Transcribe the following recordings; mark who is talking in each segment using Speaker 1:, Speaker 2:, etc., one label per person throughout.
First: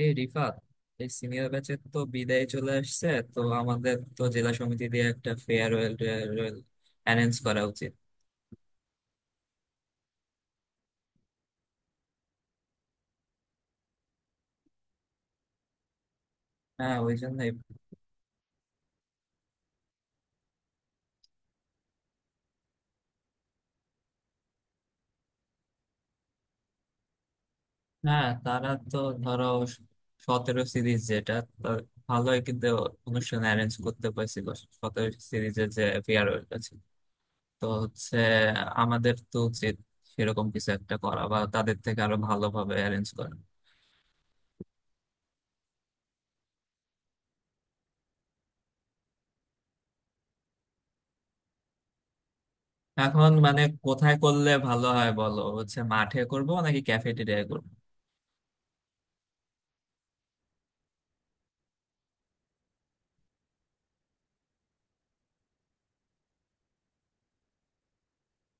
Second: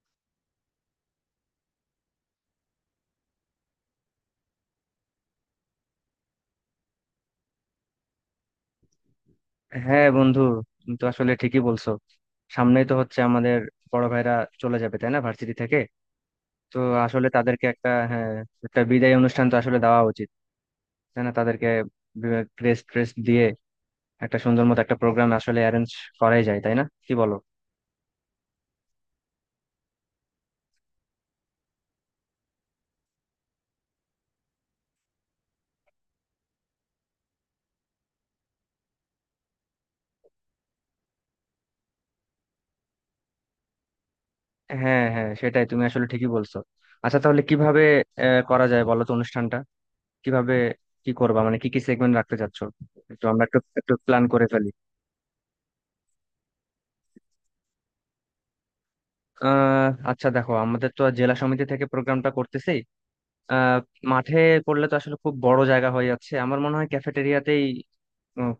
Speaker 1: এই রিফাত, এই সিনিয়র ব্যাচের তো বিদায় চলে আসছে। তো আমাদের তো জেলা সমিতি দিয়ে একটা ফেয়ারওয়েল টেয়ারওয়েল অ্যারেঞ্জ করা উচিত।
Speaker 2: হ্যাঁ বন্ধু, তুমি তো আসলে ঠিকই বলছো। সামনেই তো হচ্ছে আমাদের বড় ভাইরা চলে যাবে, তাই না, ভার্সিটি থেকে। তো
Speaker 1: হ্যাঁ, ওই
Speaker 2: আসলে
Speaker 1: জন্যই।
Speaker 2: তাদেরকে একটা হ্যাঁ, একটা বিদায় অনুষ্ঠান তো আসলে দেওয়া উচিত, তাই না? তাদেরকে ক্রেস্ট ট্রেস্ট দিয়ে একটা সুন্দর মতো একটা প্রোগ্রাম আসলে অ্যারেঞ্জ করাই যায়, তাই না, কি বলো?
Speaker 1: হ্যাঁ, তারা তো ধরো 17 সিরিজ যেটা, তার ভালোই কিন্তু অনুষ্ঠান অ্যারেঞ্জ করতে পারছিল, 17 সিরিজের যে ফেয়ারওয়েলটা ছিল। তো হচ্ছে আমাদের তো উচিত সেরকম কিছু একটা করা বা তাদের থেকে আরো ভালোভাবে অ্যারেঞ্জ করা।
Speaker 2: হ্যাঁ হ্যাঁ, সেটাই, তুমি আসলে ঠিকই বলছো। আচ্ছা, তাহলে কিভাবে করা যায় বলো তো অনুষ্ঠানটা? কিভাবে কি করবা, মানে কি কি সেগমেন্ট রাখতে চাচ্ছো? একটু
Speaker 1: এখন
Speaker 2: আমরা একটু
Speaker 1: মানে
Speaker 2: একটু
Speaker 1: কোথায়
Speaker 2: প্ল্যান করে
Speaker 1: করলে
Speaker 2: ফেলি।
Speaker 1: ভালো হয় বলো, হচ্ছে মাঠে করবো নাকি ক্যাফেটেরিয়ায় করবো?
Speaker 2: আচ্ছা, দেখো, আমাদের তো জেলা সমিতি থেকে প্রোগ্রামটা করতেছি। আহ মাঠে করলে তো আসলে খুব বড় জায়গা হয়ে যাচ্ছে। আমার মনে হয় ক্যাফেটেরিয়াতেই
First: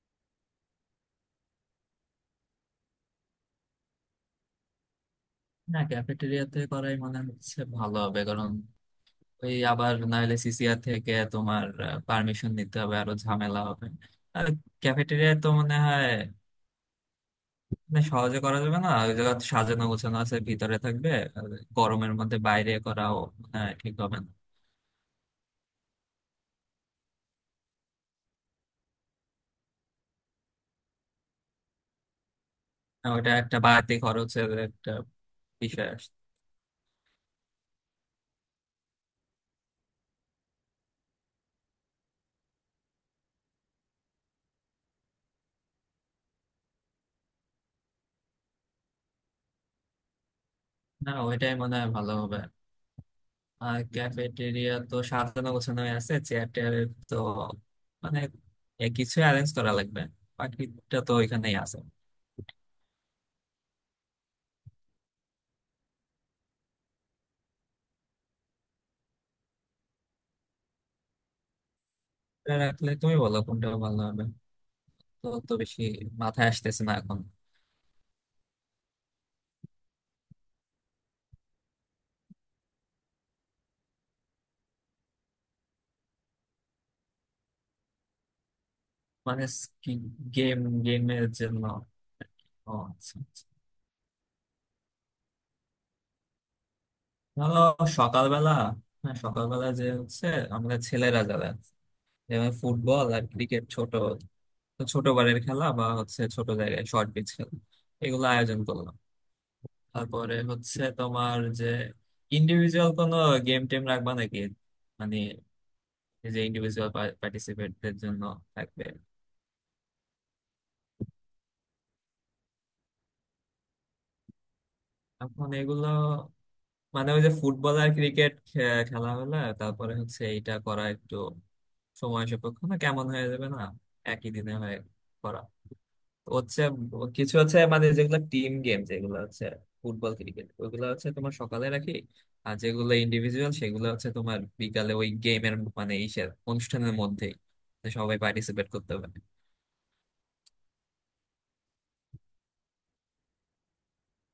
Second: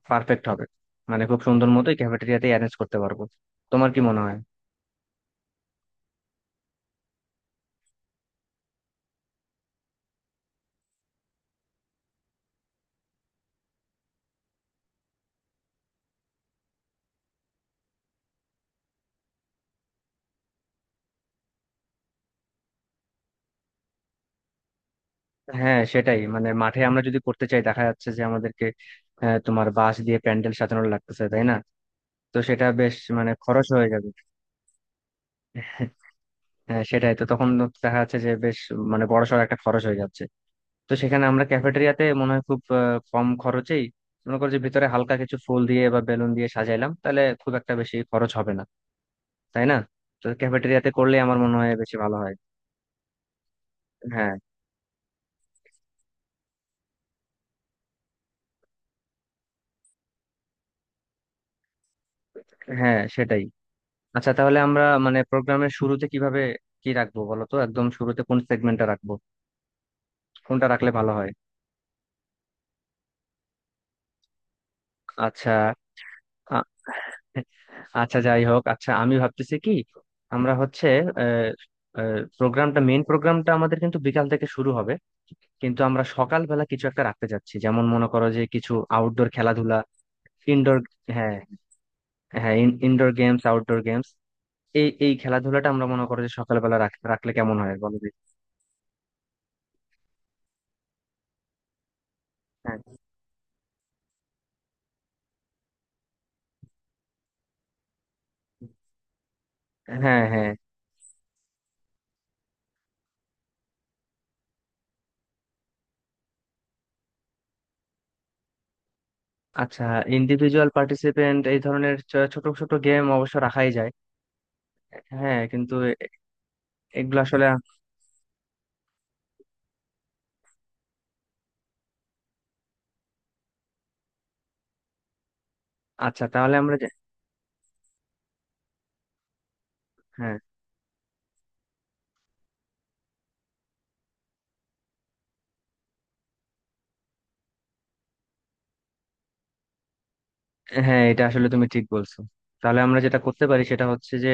Speaker 2: পারফেক্ট হবে। মানে খুব সুন্দর মতোই ক্যাফেটেরিয়াতেই অ্যারেঞ্জ করতে পারবো। তোমার কি মনে হয়?
Speaker 1: না, ক্যাফেটেরিয়াতে করাই মনে হচ্ছে ভালো হবে, কারণ ওই আবার নাহলে সিসিআর থেকে তোমার পারমিশন নিতে হবে, আরো ঝামেলা হবে। আর ক্যাফেটেরিয়া তো মনে হয় মানে সহজে করা যাবে না, ওই জায়গা সাজানো গোছানো আছে, ভিতরে থাকবে। আর গরমের মধ্যে বাইরে করাও মনে হয় ঠিক হবে না।
Speaker 2: হ্যাঁ, সেটাই। মানে মাঠে আমরা যদি করতে চাই, দেখা যাচ্ছে যে আমাদেরকে তোমার বাঁশ দিয়ে প্যান্ডেল সাজানো লাগতেছে, তাই না? তো সেটা বেশ
Speaker 1: আর
Speaker 2: মানে
Speaker 1: ওটা একটা
Speaker 2: খরচ হয়ে
Speaker 1: বাড়তি
Speaker 2: যাবে।
Speaker 1: খরচের একটা বিষয় আসছে।
Speaker 2: হ্যাঁ সেটাই, তো তখন দেখা যাচ্ছে যে বেশ মানে বড়সড় একটা খরচ হয়ে যাচ্ছে। তো সেখানে আমরা ক্যাফেটেরিয়াতে মনে হয় খুব কম খরচেই, মনে করো যে ভিতরে হালকা কিছু ফুল দিয়ে বা বেলুন দিয়ে সাজাইলাম, তাহলে খুব একটা বেশি খরচ হবে না, তাই না। তো ক্যাফেটেরিয়াতে
Speaker 1: না,
Speaker 2: করলে আমার
Speaker 1: ওইটাই
Speaker 2: মনে হয়
Speaker 1: মনে হয়
Speaker 2: বেশি
Speaker 1: ভালো
Speaker 2: ভালো হয়।
Speaker 1: হবে। আর
Speaker 2: হ্যাঁ
Speaker 1: ক্যাফেটেরিয়া তো সাজানো গোছানো হয়ে আছে, চেয়ার টেয়ারের তো মানে এ কিছু অ্যারেঞ্জ করা লাগবে, বাকিটা তো ওইখানেই আছে।
Speaker 2: হ্যাঁ সেটাই। আচ্ছা তাহলে আমরা মানে প্রোগ্রামের শুরুতে কিভাবে কি রাখবো বলো তো, একদম শুরুতে কোন সেগমেন্টটা রাখবো, কোনটা রাখলে ভালো হয়?
Speaker 1: এটা রাখলে তুমি বলো কোনটা ভালো হবে। তো
Speaker 2: আচ্ছা।
Speaker 1: তো বেশি মাথায়
Speaker 2: আ-
Speaker 1: আসতেছে না এখন।
Speaker 2: আচ্ছা যাই হোক, আচ্ছা আমি ভাবতেছি কি, আমরা হচ্ছে প্রোগ্রামটা, মেইন প্রোগ্রামটা আমাদের কিন্তু বিকাল থেকে শুরু হবে, কিন্তু আমরা সকালবেলা কিছু একটা রাখতে চাচ্ছি, যেমন মনে করো যে কিছু আউটডোর
Speaker 1: মানে
Speaker 2: খেলাধুলা,
Speaker 1: গেম,
Speaker 2: ইনডোর।
Speaker 1: গেমের
Speaker 2: হ্যাঁ,
Speaker 1: জন্য।
Speaker 2: হ্যাঁ।
Speaker 1: ও
Speaker 2: ইনডোর
Speaker 1: আচ্ছা
Speaker 2: গেমস,
Speaker 1: আচ্ছা।
Speaker 2: আউটডোর গেমস, এই এই খেলাধুলাটা আমরা মনে করো যে সকালবেলা রাখলে কেমন
Speaker 1: ধরো
Speaker 2: হয় বলো দেখি?
Speaker 1: সকালবেলা, হ্যাঁ সকালবেলা যে হচ্ছে আমরা ছেলেরা যারা আছে, যেমন
Speaker 2: হ্যাঁ।
Speaker 1: ফুটবল আর ক্রিকেট, ছোট ছোট বারের খেলা বা হচ্ছে ছোট জায়গায় শর্ট পিচ খেলা, এগুলো আয়োজন করলাম।
Speaker 2: হ্যাঁ।
Speaker 1: তারপরে
Speaker 2: হ্যাঁ।
Speaker 1: হচ্ছে তোমার যে ইন্ডিভিজুয়াল কোনো গেম টেম রাখবা নাকি, মানে এই যে ইন্ডিভিজুয়াল পার্টিসিপেটদের জন্য থাকবে।
Speaker 2: আচ্ছা, ইন্ডিভিজুয়াল পার্টিসিপেন্ট এই ধরনের ছোট ছোট গেম অবশ্য রাখাই যায়। হ্যাঁ,
Speaker 1: এখন
Speaker 2: কিন্তু
Speaker 1: এগুলো মানে
Speaker 2: এগুলো
Speaker 1: ওই যে
Speaker 2: আসলে
Speaker 1: ফুটবল আর ক্রিকেট খেলা হলে তারপরে হচ্ছে এইটা করা একটু সময় সাপেক্ষ না, কেমন হয়ে যাবে না একই দিনে হয়ে করা।
Speaker 2: আচ্ছা তাহলে
Speaker 1: হচ্ছে
Speaker 2: আমরা যে,
Speaker 1: কিছু হচ্ছে মানে যেগুলো টিম গেম, যেগুলো হচ্ছে ফুটবল
Speaker 2: হ্যাঁ
Speaker 1: ক্রিকেট, ওগুলো হচ্ছে তোমার সকালে রাখি। আর যেগুলো ইন্ডিভিজুয়াল সেগুলো হচ্ছে তোমার বিকালে ওই গেমের মানে ইসের অনুষ্ঠানের মধ্যেই, তো সবাই পার্টিসিপেট করতে পারে।
Speaker 2: হ্যাঁ এটা আসলে তুমি ঠিক বলছো। তাহলে আমরা যেটা করতে পারি সেটা হচ্ছে যে,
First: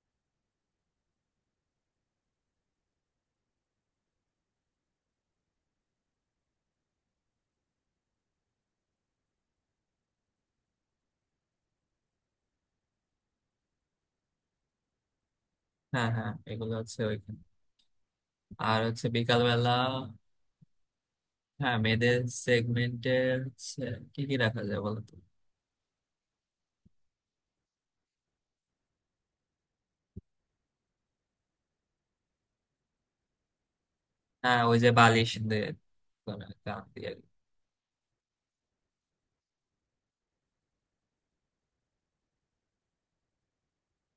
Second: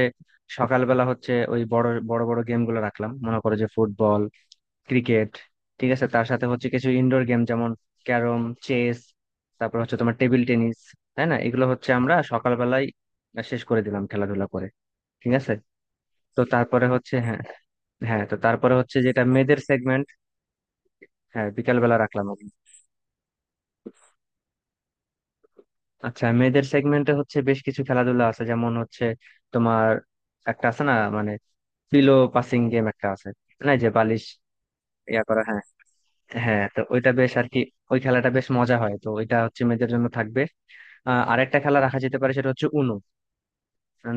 Speaker 2: সকালবেলা হচ্ছে ওই বড় বড় বড় গেম গুলো রাখলাম, মনে করো যে ফুটবল, ক্রিকেট, ঠিক আছে, তার সাথে হচ্ছে কিছু ইনডোর গেম, যেমন ক্যারম, চেস, তারপর হচ্ছে তোমার টেবিল টেনিস, তাই না। এগুলো হচ্ছে আমরা সকালবেলায় শেষ করে দিলাম, খেলাধুলা করে, ঠিক আছে।
Speaker 1: হ্যাঁ হ্যাঁ,
Speaker 2: তো
Speaker 1: এগুলো
Speaker 2: তারপরে
Speaker 1: হচ্ছে
Speaker 2: হচ্ছে,
Speaker 1: ওইখানে।
Speaker 2: হ্যাঁ, হ্যাঁ, তো তারপরে
Speaker 1: আর
Speaker 2: হচ্ছে
Speaker 1: হচ্ছে
Speaker 2: যেটা
Speaker 1: বিকাল
Speaker 2: মেয়েদের
Speaker 1: বেলা,
Speaker 2: সেগমেন্ট। হ্যাঁ,
Speaker 1: হ্যাঁ
Speaker 2: বিকালবেলা
Speaker 1: মেয়েদের
Speaker 2: রাখলাম।
Speaker 1: সেগমেন্টে হচ্ছে কি কি রাখা যায় বলো তো?
Speaker 2: আচ্ছা মেয়েদের সেগমেন্টে হচ্ছে বেশ কিছু খেলাধুলা আছে, যেমন হচ্ছে তোমার একটা আছে না মানে, পিলো পাসিং গেম একটা আছে না, এই যে বালিশ
Speaker 1: হ্যাঁ, ওই যে
Speaker 2: ইয়া
Speaker 1: বালিশ
Speaker 2: করা, হ্যাঁ,
Speaker 1: দিয়ে করা,
Speaker 2: হ্যাঁ, তো
Speaker 1: গান দিয়ে।
Speaker 2: ওইটা বেশ আর কি, ওই খেলাটা বেশ মজা হয়, তো ওইটা হচ্ছে মেয়েদের জন্য থাকবে। আরেকটা খেলা রাখা যেতে পারে, সেটা হচ্ছে উনো,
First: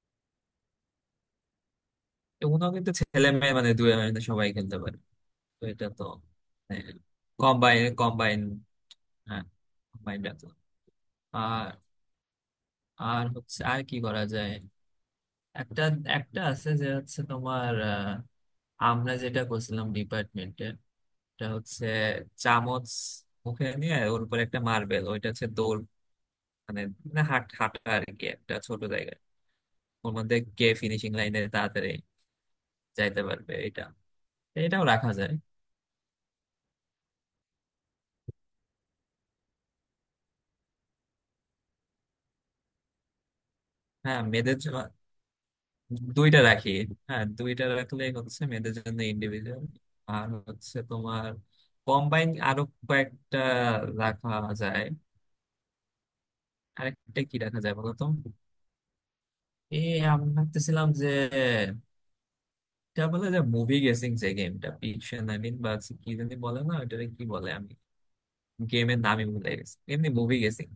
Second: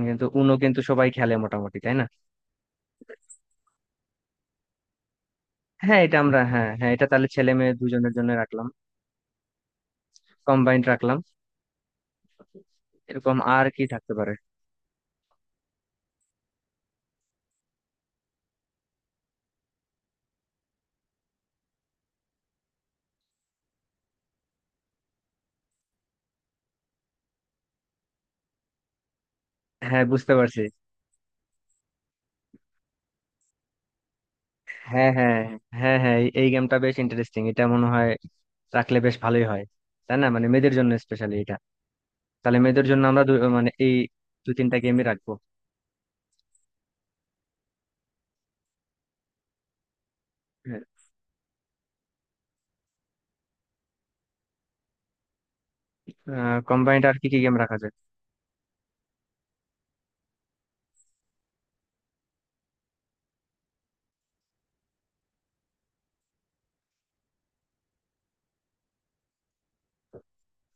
Speaker 2: কিন্তু উনো কিন্তু সবাই খেলে মোটামুটি, তাই না।
Speaker 1: এগুলো কিন্তু ছেলে মেয়ে মানে দুই মানে সবাই খেলতে পারে, তো এটা
Speaker 2: হ্যাঁ
Speaker 1: তো
Speaker 2: এটা আমরা, হ্যাঁ হ্যাঁ, এটা তাহলে ছেলে মেয়ে
Speaker 1: কম্বাইন
Speaker 2: দুজনের জন্য
Speaker 1: কম্বাইন,
Speaker 2: রাখলাম,
Speaker 1: হ্যাঁ কম্বাইন ডাকলো।
Speaker 2: কম্বাইন্ড রাখলাম।
Speaker 1: আর, আর
Speaker 2: এরকম
Speaker 1: হচ্ছে
Speaker 2: আর
Speaker 1: আর
Speaker 2: কি
Speaker 1: কি
Speaker 2: থাকতে
Speaker 1: করা
Speaker 2: পারে?
Speaker 1: যায়। একটা, একটা আছে যে হচ্ছে তোমার আমরা যেটা করছিলাম ডিপার্টমেন্টে, এটা হচ্ছে চামচ মুখে নিয়ে ওর উপর একটা মার্বেল, ওইটা হচ্ছে দৌড়, মানে না হাট হাঁটা আর কি একটা ছোট জায়গায়,
Speaker 2: হ্যাঁ,
Speaker 1: ওর
Speaker 2: বুঝতে
Speaker 1: মধ্যে
Speaker 2: পারছি।
Speaker 1: কে ফিনিশিং লাইনে তাড়াতাড়ি যাইতে পারবে, এটা, এটাও
Speaker 2: হ্যাঁ
Speaker 1: রাখা যায়।
Speaker 2: হ্যাঁ হ্যাঁ হ্যাঁ, এই এই গেমটা বেশ ইন্টারেস্টিং, এটা মনে হয় রাখলে বেশ ভালোই হয়, তাই না, মানে মেয়েদের জন্য স্পেশালি এটা। তাহলে মেয়েদের জন্য আমরা দু- মানে এই
Speaker 1: হ্যাঁ
Speaker 2: দু
Speaker 1: মেয়েদের
Speaker 2: তিনটা
Speaker 1: জন্য
Speaker 2: গেমই রাখবো।
Speaker 1: দুইটা রাখি। হ্যাঁ দুইটা রাখলে হচ্ছে মেয়েদের জন্য ইন্ডিভিজুয়াল, আর হচ্ছে তোমার কম্বাইন আরো কয়েকটা রাখা যায়।
Speaker 2: কম্বাইন্ড আর
Speaker 1: আরেকটা
Speaker 2: কি
Speaker 1: কি
Speaker 2: কি গেম
Speaker 1: রাখা যায়
Speaker 2: রাখা
Speaker 1: বলো
Speaker 2: যায়?
Speaker 1: তো, এই আমি ভাবতেছিলাম যে এটা বলে যে মুভি গেসিং, যে গেমটা পিকশন আই মিন বা কি জানি বলে না ওটারে, কি বলে আমি গেমের নামই ভুলে গেছি, এমনি মুভি গেসিং।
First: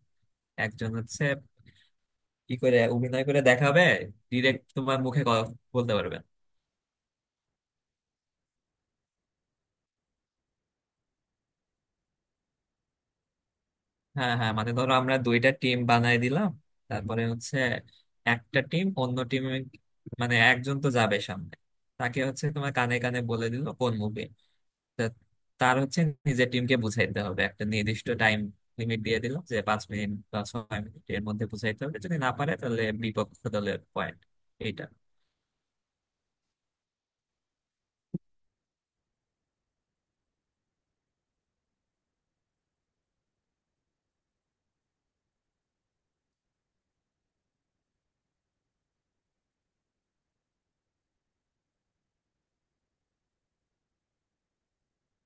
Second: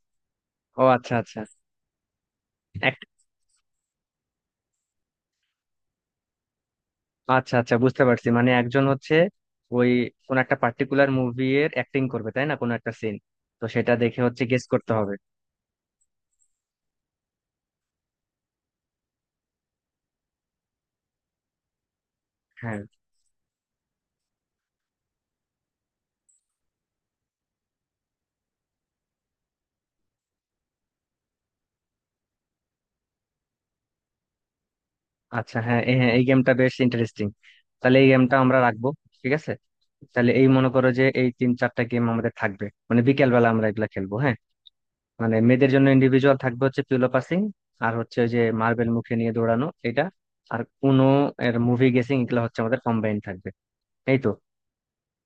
Speaker 2: ও
Speaker 1: একজন
Speaker 2: আচ্ছা,
Speaker 1: হচ্ছে
Speaker 2: আচ্ছা।
Speaker 1: কি করে
Speaker 2: এক-
Speaker 1: অভিনয় করে দেখাবে, ডিরেক্ট তোমার মুখে ক- বলতে পারবে না।
Speaker 2: আচ্ছা, আচ্ছা, বুঝতে পারছি, মানে একজন হচ্ছে ওই কোন একটা পার্টিকুলার মুভি এর অ্যাক্টিং করবে, তাই না, কোন একটা সিন, তো সেটা দেখে
Speaker 1: হ্যাঁ
Speaker 2: হচ্ছে
Speaker 1: হ্যাঁ,
Speaker 2: গেস
Speaker 1: মানে
Speaker 2: করতে
Speaker 1: ধরো
Speaker 2: হবে।
Speaker 1: আমরা দুইটা টিম বানাই দিলাম, তারপরে হচ্ছে একটা টিম অন্য টিম, মানে একজন তো যাবে সামনে, তাকে হচ্ছে তোমার
Speaker 2: হ্যাঁ।
Speaker 1: কানে কানে বলে দিল কোন মুভি, তার হচ্ছে নিজের টিমকে বুঝাইতে হবে, একটা নির্দিষ্ট টাইম লিমিট দিয়ে দিল যে 5 মিনিট বা 6 মিনিট এর মধ্যে বুঝাইতে হবে, যদি না পারে তাহলে বিপক্ষ দলের পয়েন্ট, এইটা।
Speaker 2: আচ্ছা, হ্যাঁ, হ্যাঁ, এই গেমটা বেশ ইন্টারেস্টিং, তাহলে এই গেমটা আমরা রাখবো, ঠিক আছে। তাহলে এই মনে করো যে এই তিন চারটা গেম আমাদের থাকবে, মানে বিকেল বেলা আমরা এগুলা খেলবো। হ্যাঁ, মানে মেয়েদের জন্য ইন্ডিভিজুয়াল থাকবে হচ্ছে পিলো পাসিং, আর হচ্ছে ওই যে মার্বেল মুখে নিয়ে দৌড়ানো এটা, আর উনো এর মুভি গেসিং, এগুলো হচ্ছে আমাদের কম্বাইন থাকবে। এই তো,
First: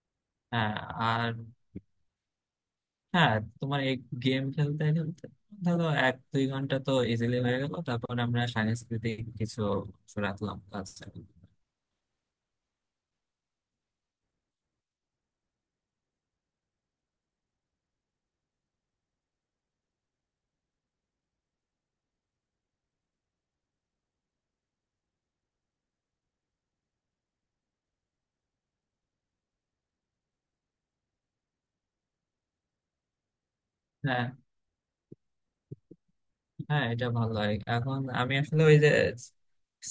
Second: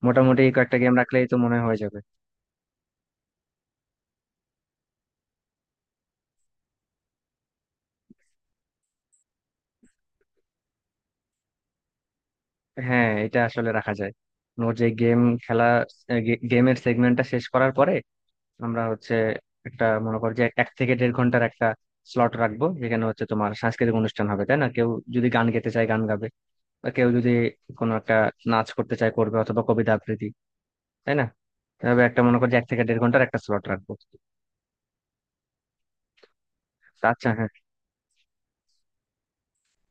Speaker 2: মোটামুটি এই
Speaker 1: হ্যাঁ,
Speaker 2: কয়েকটা গেম
Speaker 1: আর,
Speaker 2: রাখলেই তো মনে হয় হয়ে যাবে।
Speaker 1: হ্যাঁ তোমার এই গেম খেলতে খেলতে ধরো 1-2 ঘন্টা তো ইজিলি হয়ে গেল, তারপর আমরা সাংস্কৃতিক কিছু অংশ রাখলাম ক্লাসে।
Speaker 2: হ্যাঁ, এটা আসলে রাখা যায়। ওর যে গেম খেলা, গেমের সেগমেন্টটা শেষ করার পরে আমরা হচ্ছে একটা, মনে করো যে এক থেকে দেড় ঘন্টার একটা স্লট রাখবো, যেখানে হচ্ছে তোমার সাংস্কৃতিক অনুষ্ঠান হবে, তাই না, কেউ যদি গান গেতে চায় গান গাবে, বা কেউ যদি কোনো একটা নাচ করতে চায় করবে, অথবা কবিতা আবৃত্তি, তাই না। এভাবে একটা মনে করো যে এক থেকে দেড় ঘন্টার একটা স্লট রাখবো।
Speaker 1: হ্যাঁ হ্যাঁ, এটা
Speaker 2: তা আচ্ছা,
Speaker 1: ভালো
Speaker 2: হ্যাঁ।
Speaker 1: হয়। এখন আমি আসলে ওই যে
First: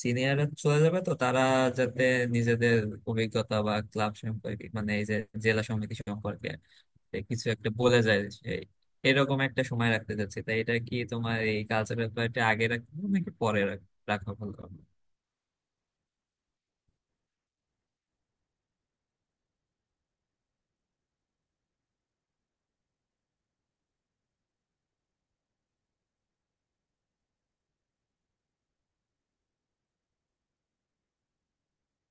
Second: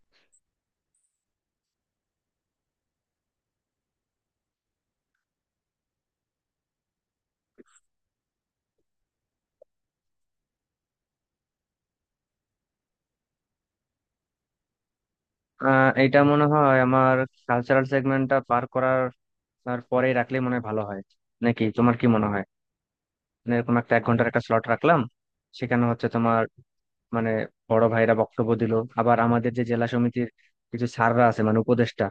Speaker 1: সিনিয়র চলে যাবে তো তারা যাতে নিজেদের অভিজ্ঞতা বা ক্লাব সম্পর্কে, মানে এই যে জেলা সমিতি সম্পর্কে এ কিছু একটা বলে যায় সেই, এরকম একটা সময় রাখতে চাচ্ছি। তাই এটা কি তোমার এই কালচারাল ব্যাপারটা আগে রাখবো নাকি পরে রাখা ভালো হবে?
Speaker 2: এইটা মনে হয় আমার, কালচারাল সেগমেন্টটা পার করার আর পরেই রাখলে মনে হয় ভালো হয়, নাকি তোমার কি মনে হয়? মানে এরকম একটা এক ঘন্টার একটা স্লট রাখলাম, সেখানে হচ্ছে তোমার, মানে বড় ভাইরা বক্তব্য দিল, আবার আমাদের যে জেলা সমিতির কিছু স্যাররা আছে, মানে উপদেষ্টা,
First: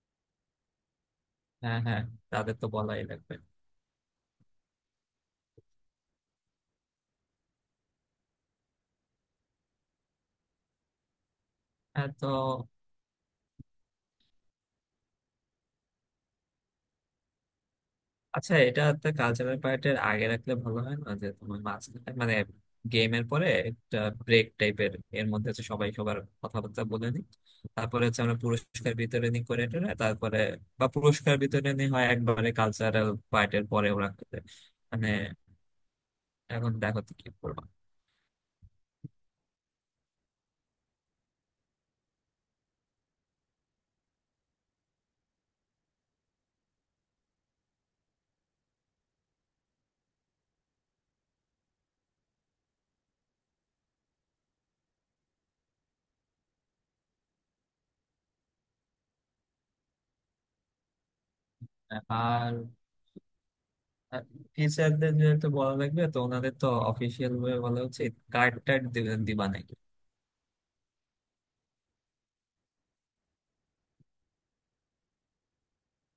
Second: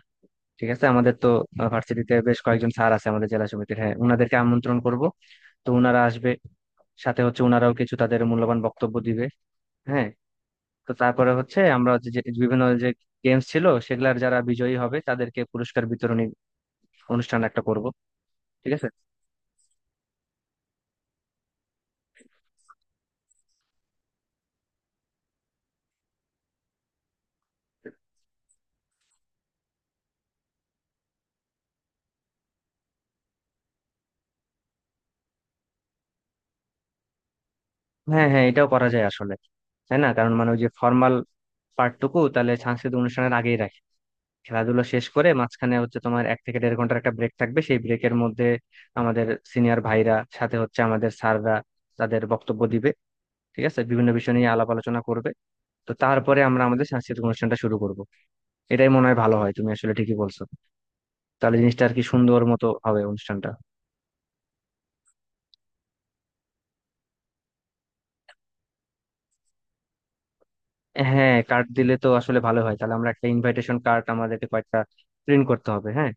Speaker 2: ঠিক আছে, আমাদের তো
Speaker 1: হ্যাঁ হ্যাঁ,
Speaker 2: ভার্সিটিতে বেশ
Speaker 1: তাদের তো
Speaker 2: কয়েকজন স্যার
Speaker 1: বলাই
Speaker 2: আছে আমাদের
Speaker 1: লাগবে।
Speaker 2: জেলা সমিতির, হ্যাঁ, ওনাদেরকে আমন্ত্রণ করব, তো ওনারা আসবে, সাথে হচ্ছে ওনারাও কিছু তাদের মূল্যবান বক্তব্য দিবে। হ্যাঁ, তো তারপরে হচ্ছে আমরা
Speaker 1: হ্যাঁ
Speaker 2: হচ্ছে যে
Speaker 1: তো।
Speaker 2: বিভিন্ন যে গেমস ছিল সেগুলার যারা বিজয়ী হবে তাদেরকে পুরস্কার বিতরণী অনুষ্ঠান একটা করব।
Speaker 1: আচ্ছা,
Speaker 2: ঠিক আছে।
Speaker 1: এটাতে কালচারাল পার্টের আগে রাখলে ভালো হয় না, যে তোমার মাঝখানে মানে গেমের পরে একটা ব্রেক টাইপের, এর মধ্যে হচ্ছে সবাই সবার কথাবার্তা বলে নি, তারপরে হচ্ছে আমরা পুরস্কার বিতরণী করে টোরে তারপরে, বা পুরস্কার বিতরণী হয় একবারে কালচারাল পার্টের পরেও রাখতে দেয়। মানে এখন দেখো তো কি করবো।
Speaker 2: হ্যাঁ হ্যাঁ, এটাও করা যায় আসলে, তাই না, কারণ মানে ওই যে ফর্মাল পার্টটুকু তাহলে সাংস্কৃতিক অনুষ্ঠানের আগেই রাখি, খেলাধুলা শেষ করে, মাঝখানে হচ্ছে তোমার এক থেকে দেড় ঘন্টার একটা ব্রেক থাকবে, সেই ব্রেকের মধ্যে আমাদের সিনিয়র ভাইরা সাথে হচ্ছে আমাদের স্যাররা তাদের বক্তব্য দিবে, ঠিক আছে, বিভিন্ন বিষয় নিয়ে আলাপ আলোচনা করবে। তো তারপরে আমরা আমাদের সাংস্কৃতিক অনুষ্ঠানটা শুরু করব। এটাই মনে হয় ভালো হয়, তুমি আসলে ঠিকই বলছো, তাহলে জিনিসটা আর কি সুন্দর
Speaker 1: আর
Speaker 2: মতো হবে অনুষ্ঠানটা।
Speaker 1: টিচারদের যেহেতু বলা লাগবে, তো ওনাদের তো অফিসিয়াল ভাবে বলা উচিত, কার্ড টার্ড দিবেন দিবা না।
Speaker 2: হ্যাঁ, কার্ড দিলে তো আসলে ভালো হয়। তাহলে আমরা একটা ইনভাইটেশন কার্ড আমাদেরকে কয়েকটা প্রিন্ট করতে হবে, হ্যাঁ,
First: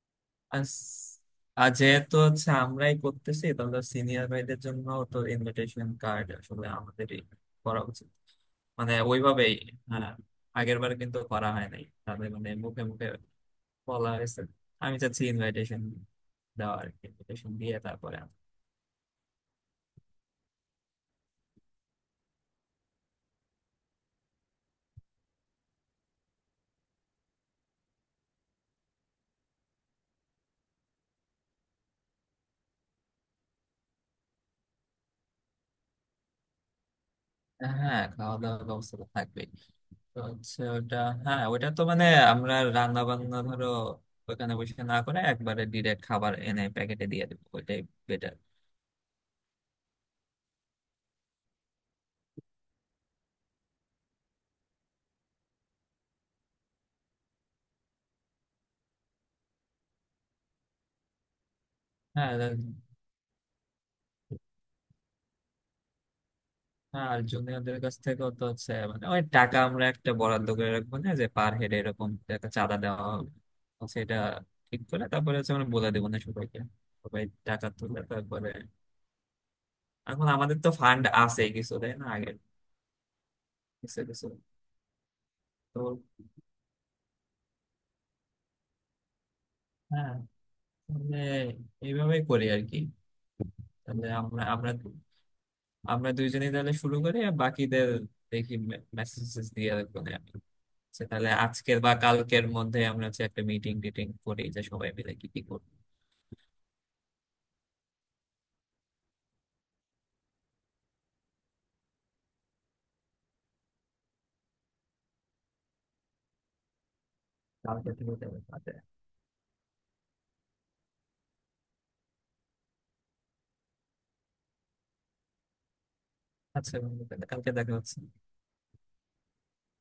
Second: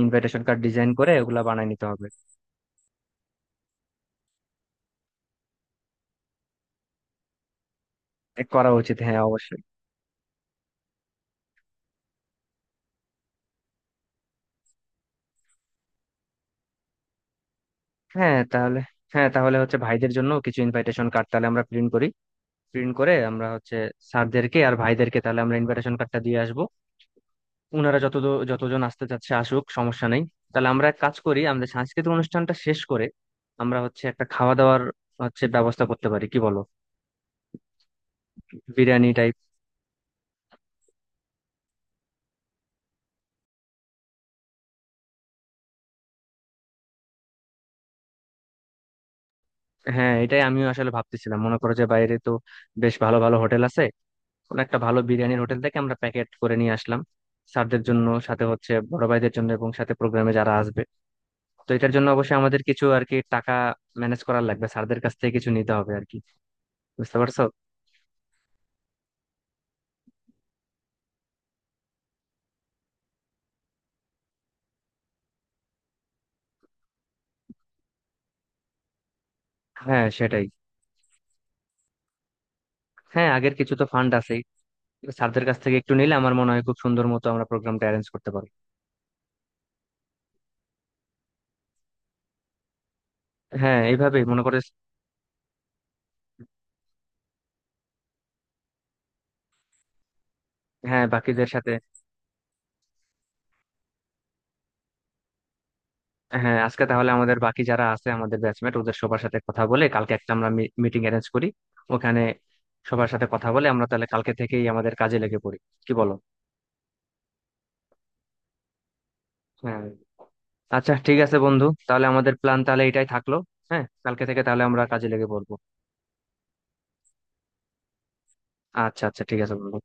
Speaker 2: ইনভাইটেশন কার্ড
Speaker 1: আর
Speaker 2: ডিজাইন করে
Speaker 1: স-
Speaker 2: ওগুলা বানায়
Speaker 1: আর
Speaker 2: নিতে হবে।
Speaker 1: যেহেতু হচ্ছে আমরাই করতেছি, তাহলে সিনিয়র ভাইদের জন্য তো ইনভিটেশন কার্ড আসলে আমাদেরই করা উচিত,
Speaker 2: এ করা
Speaker 1: মানে
Speaker 2: উচিত, হ্যাঁ
Speaker 1: ওইভাবেই।
Speaker 2: অবশ্যই।
Speaker 1: হ্যাঁ, আগের বার কিন্তু করা হয় নাই তাদের, মানে মুখে মুখে বলা হয়েছে। আমি চাচ্ছি ইনভাইটেশন দেওয়া, আর ইনভিটেশন দিয়ে তারপরে
Speaker 2: হ্যাঁ তাহলে, হ্যাঁ তাহলে হচ্ছে ভাইদের জন্য কিছু ইনভাইটেশন কার্ড তাহলে আমরা প্রিন্ট করি, প্রিন্ট করে আমরা হচ্ছে স্যারদেরকে আর ভাইদেরকে তাহলে আমরা ইনভাইটেশন কার্ডটা দিয়ে আসবো। ওনারা যত যতজন আসতে চাচ্ছে আসুক, সমস্যা নেই। তাহলে আমরা এক কাজ করি, আমাদের সাংস্কৃতিক অনুষ্ঠানটা শেষ করে আমরা হচ্ছে একটা খাওয়া দাওয়ার হচ্ছে ব্যবস্থা করতে পারি, কি বলো?
Speaker 1: হ্যাঁ খাওয়া দাওয়ার ব্যবস্থা তো
Speaker 2: বিরিয়ানি টাইপ।
Speaker 1: থাকবেই। তো হচ্ছে ওটা, হ্যাঁ ওটা তো মানে আমরা রান্না বান্না ধরো ওখানে বসে না করে একবারে ডিরেক্ট খাবার এনে প্যাকেটে দিয়ে দেবো, ওইটাই বেটার।
Speaker 2: হ্যাঁ, এটাই আমিও আসলে ভাবতেছিলাম, মনে করো যে বাইরে তো বেশ ভালো ভালো হোটেল আছে, কোন একটা ভালো বিরিয়ানির হোটেল থেকে আমরা প্যাকেট করে নিয়ে আসলাম স্যারদের জন্য, সাথে হচ্ছে বড় ভাইদের জন্য, এবং সাথে প্রোগ্রামে যারা আসবে। তো এটার জন্য
Speaker 1: হ্যাঁ।
Speaker 2: অবশ্যই আমাদের কিছু আর কি টাকা ম্যানেজ করার লাগবে, স্যারদের কাছ থেকে কিছু নিতে হবে আর কি, বুঝতে
Speaker 1: আর
Speaker 2: পারছো।
Speaker 1: জুনিয়রদের কাছ থেকেও তো হচ্ছে মানে অনেক টাকা, আমরা একটা বরাদ্দ করে রাখবো না যে পার হেড এরকম একটা চাঁদা দেওয়া হবে, সেটা ঠিক করে তারপরে হচ্ছে আমরা বলে দেবো না সবাইকে, সবাই টাকা তুলে তারপরে।
Speaker 2: হ্যাঁ
Speaker 1: এখন
Speaker 2: সেটাই।
Speaker 1: আমাদের তো ফান্ড আছে কিছু তাই না আগের,
Speaker 2: হ্যাঁ, আগের কিছু তো
Speaker 1: কিছু
Speaker 2: ফান্ড
Speaker 1: কিছু।
Speaker 2: আছেই। স্যারদের কাছ থেকে
Speaker 1: তো
Speaker 2: একটু নিলে আমার মনে হয় খুব সুন্দর মতো আমরা প্রোগ্রামটা অ্যারেঞ্জ করতে পারবো।
Speaker 1: হ্যাঁ, তাহলে এইভাবেই করি আর কি।
Speaker 2: হ্যাঁ,
Speaker 1: তাহলে
Speaker 2: এইভাবেই মনে
Speaker 1: আমরা
Speaker 2: করে।
Speaker 1: আমরা আমরা দুইজনেই তাহলে শুরু করি, আর বাকিদের দেখি, মেসেজ দিয়ে রাখবো না আমি।
Speaker 2: হ্যাঁ,
Speaker 1: আচ্ছা, তাহলে
Speaker 2: বাকিদের সাথে।
Speaker 1: আজকের বা কালকের মধ্যে আমরা হচ্ছে একটা মিটিং টিটিং করি, যে সবাই মিলে কি কি করবো।
Speaker 2: হ্যাঁ, আজকে তাহলে আমাদের বাকি যারা আছে আমাদের ব্যাচমেট ওদের সবার সাথে কথা বলে কালকে একটা আমরা মিটিং অ্যারেঞ্জ করি, ওখানে সবার সাথে কথা বলে আমরা তাহলে কালকে থেকেই আমাদের কাজে লেগে পড়ি, কি বলো?
Speaker 1: কালকে থেকে যাবে কালকে।
Speaker 2: হ্যাঁ। আচ্ছা ঠিক আছে বন্ধু, তাহলে আমাদের প্ল্যান তাহলে এটাই থাকলো। হ্যাঁ, কালকে থেকে তাহলে আমরা কাজে লেগে পড়বো।
Speaker 1: আচ্ছা বন্ধু, তাহলে কালকে দেখা হচ্ছে।
Speaker 2: আচ্ছা, আচ্ছা ঠিক আছে বন্ধু।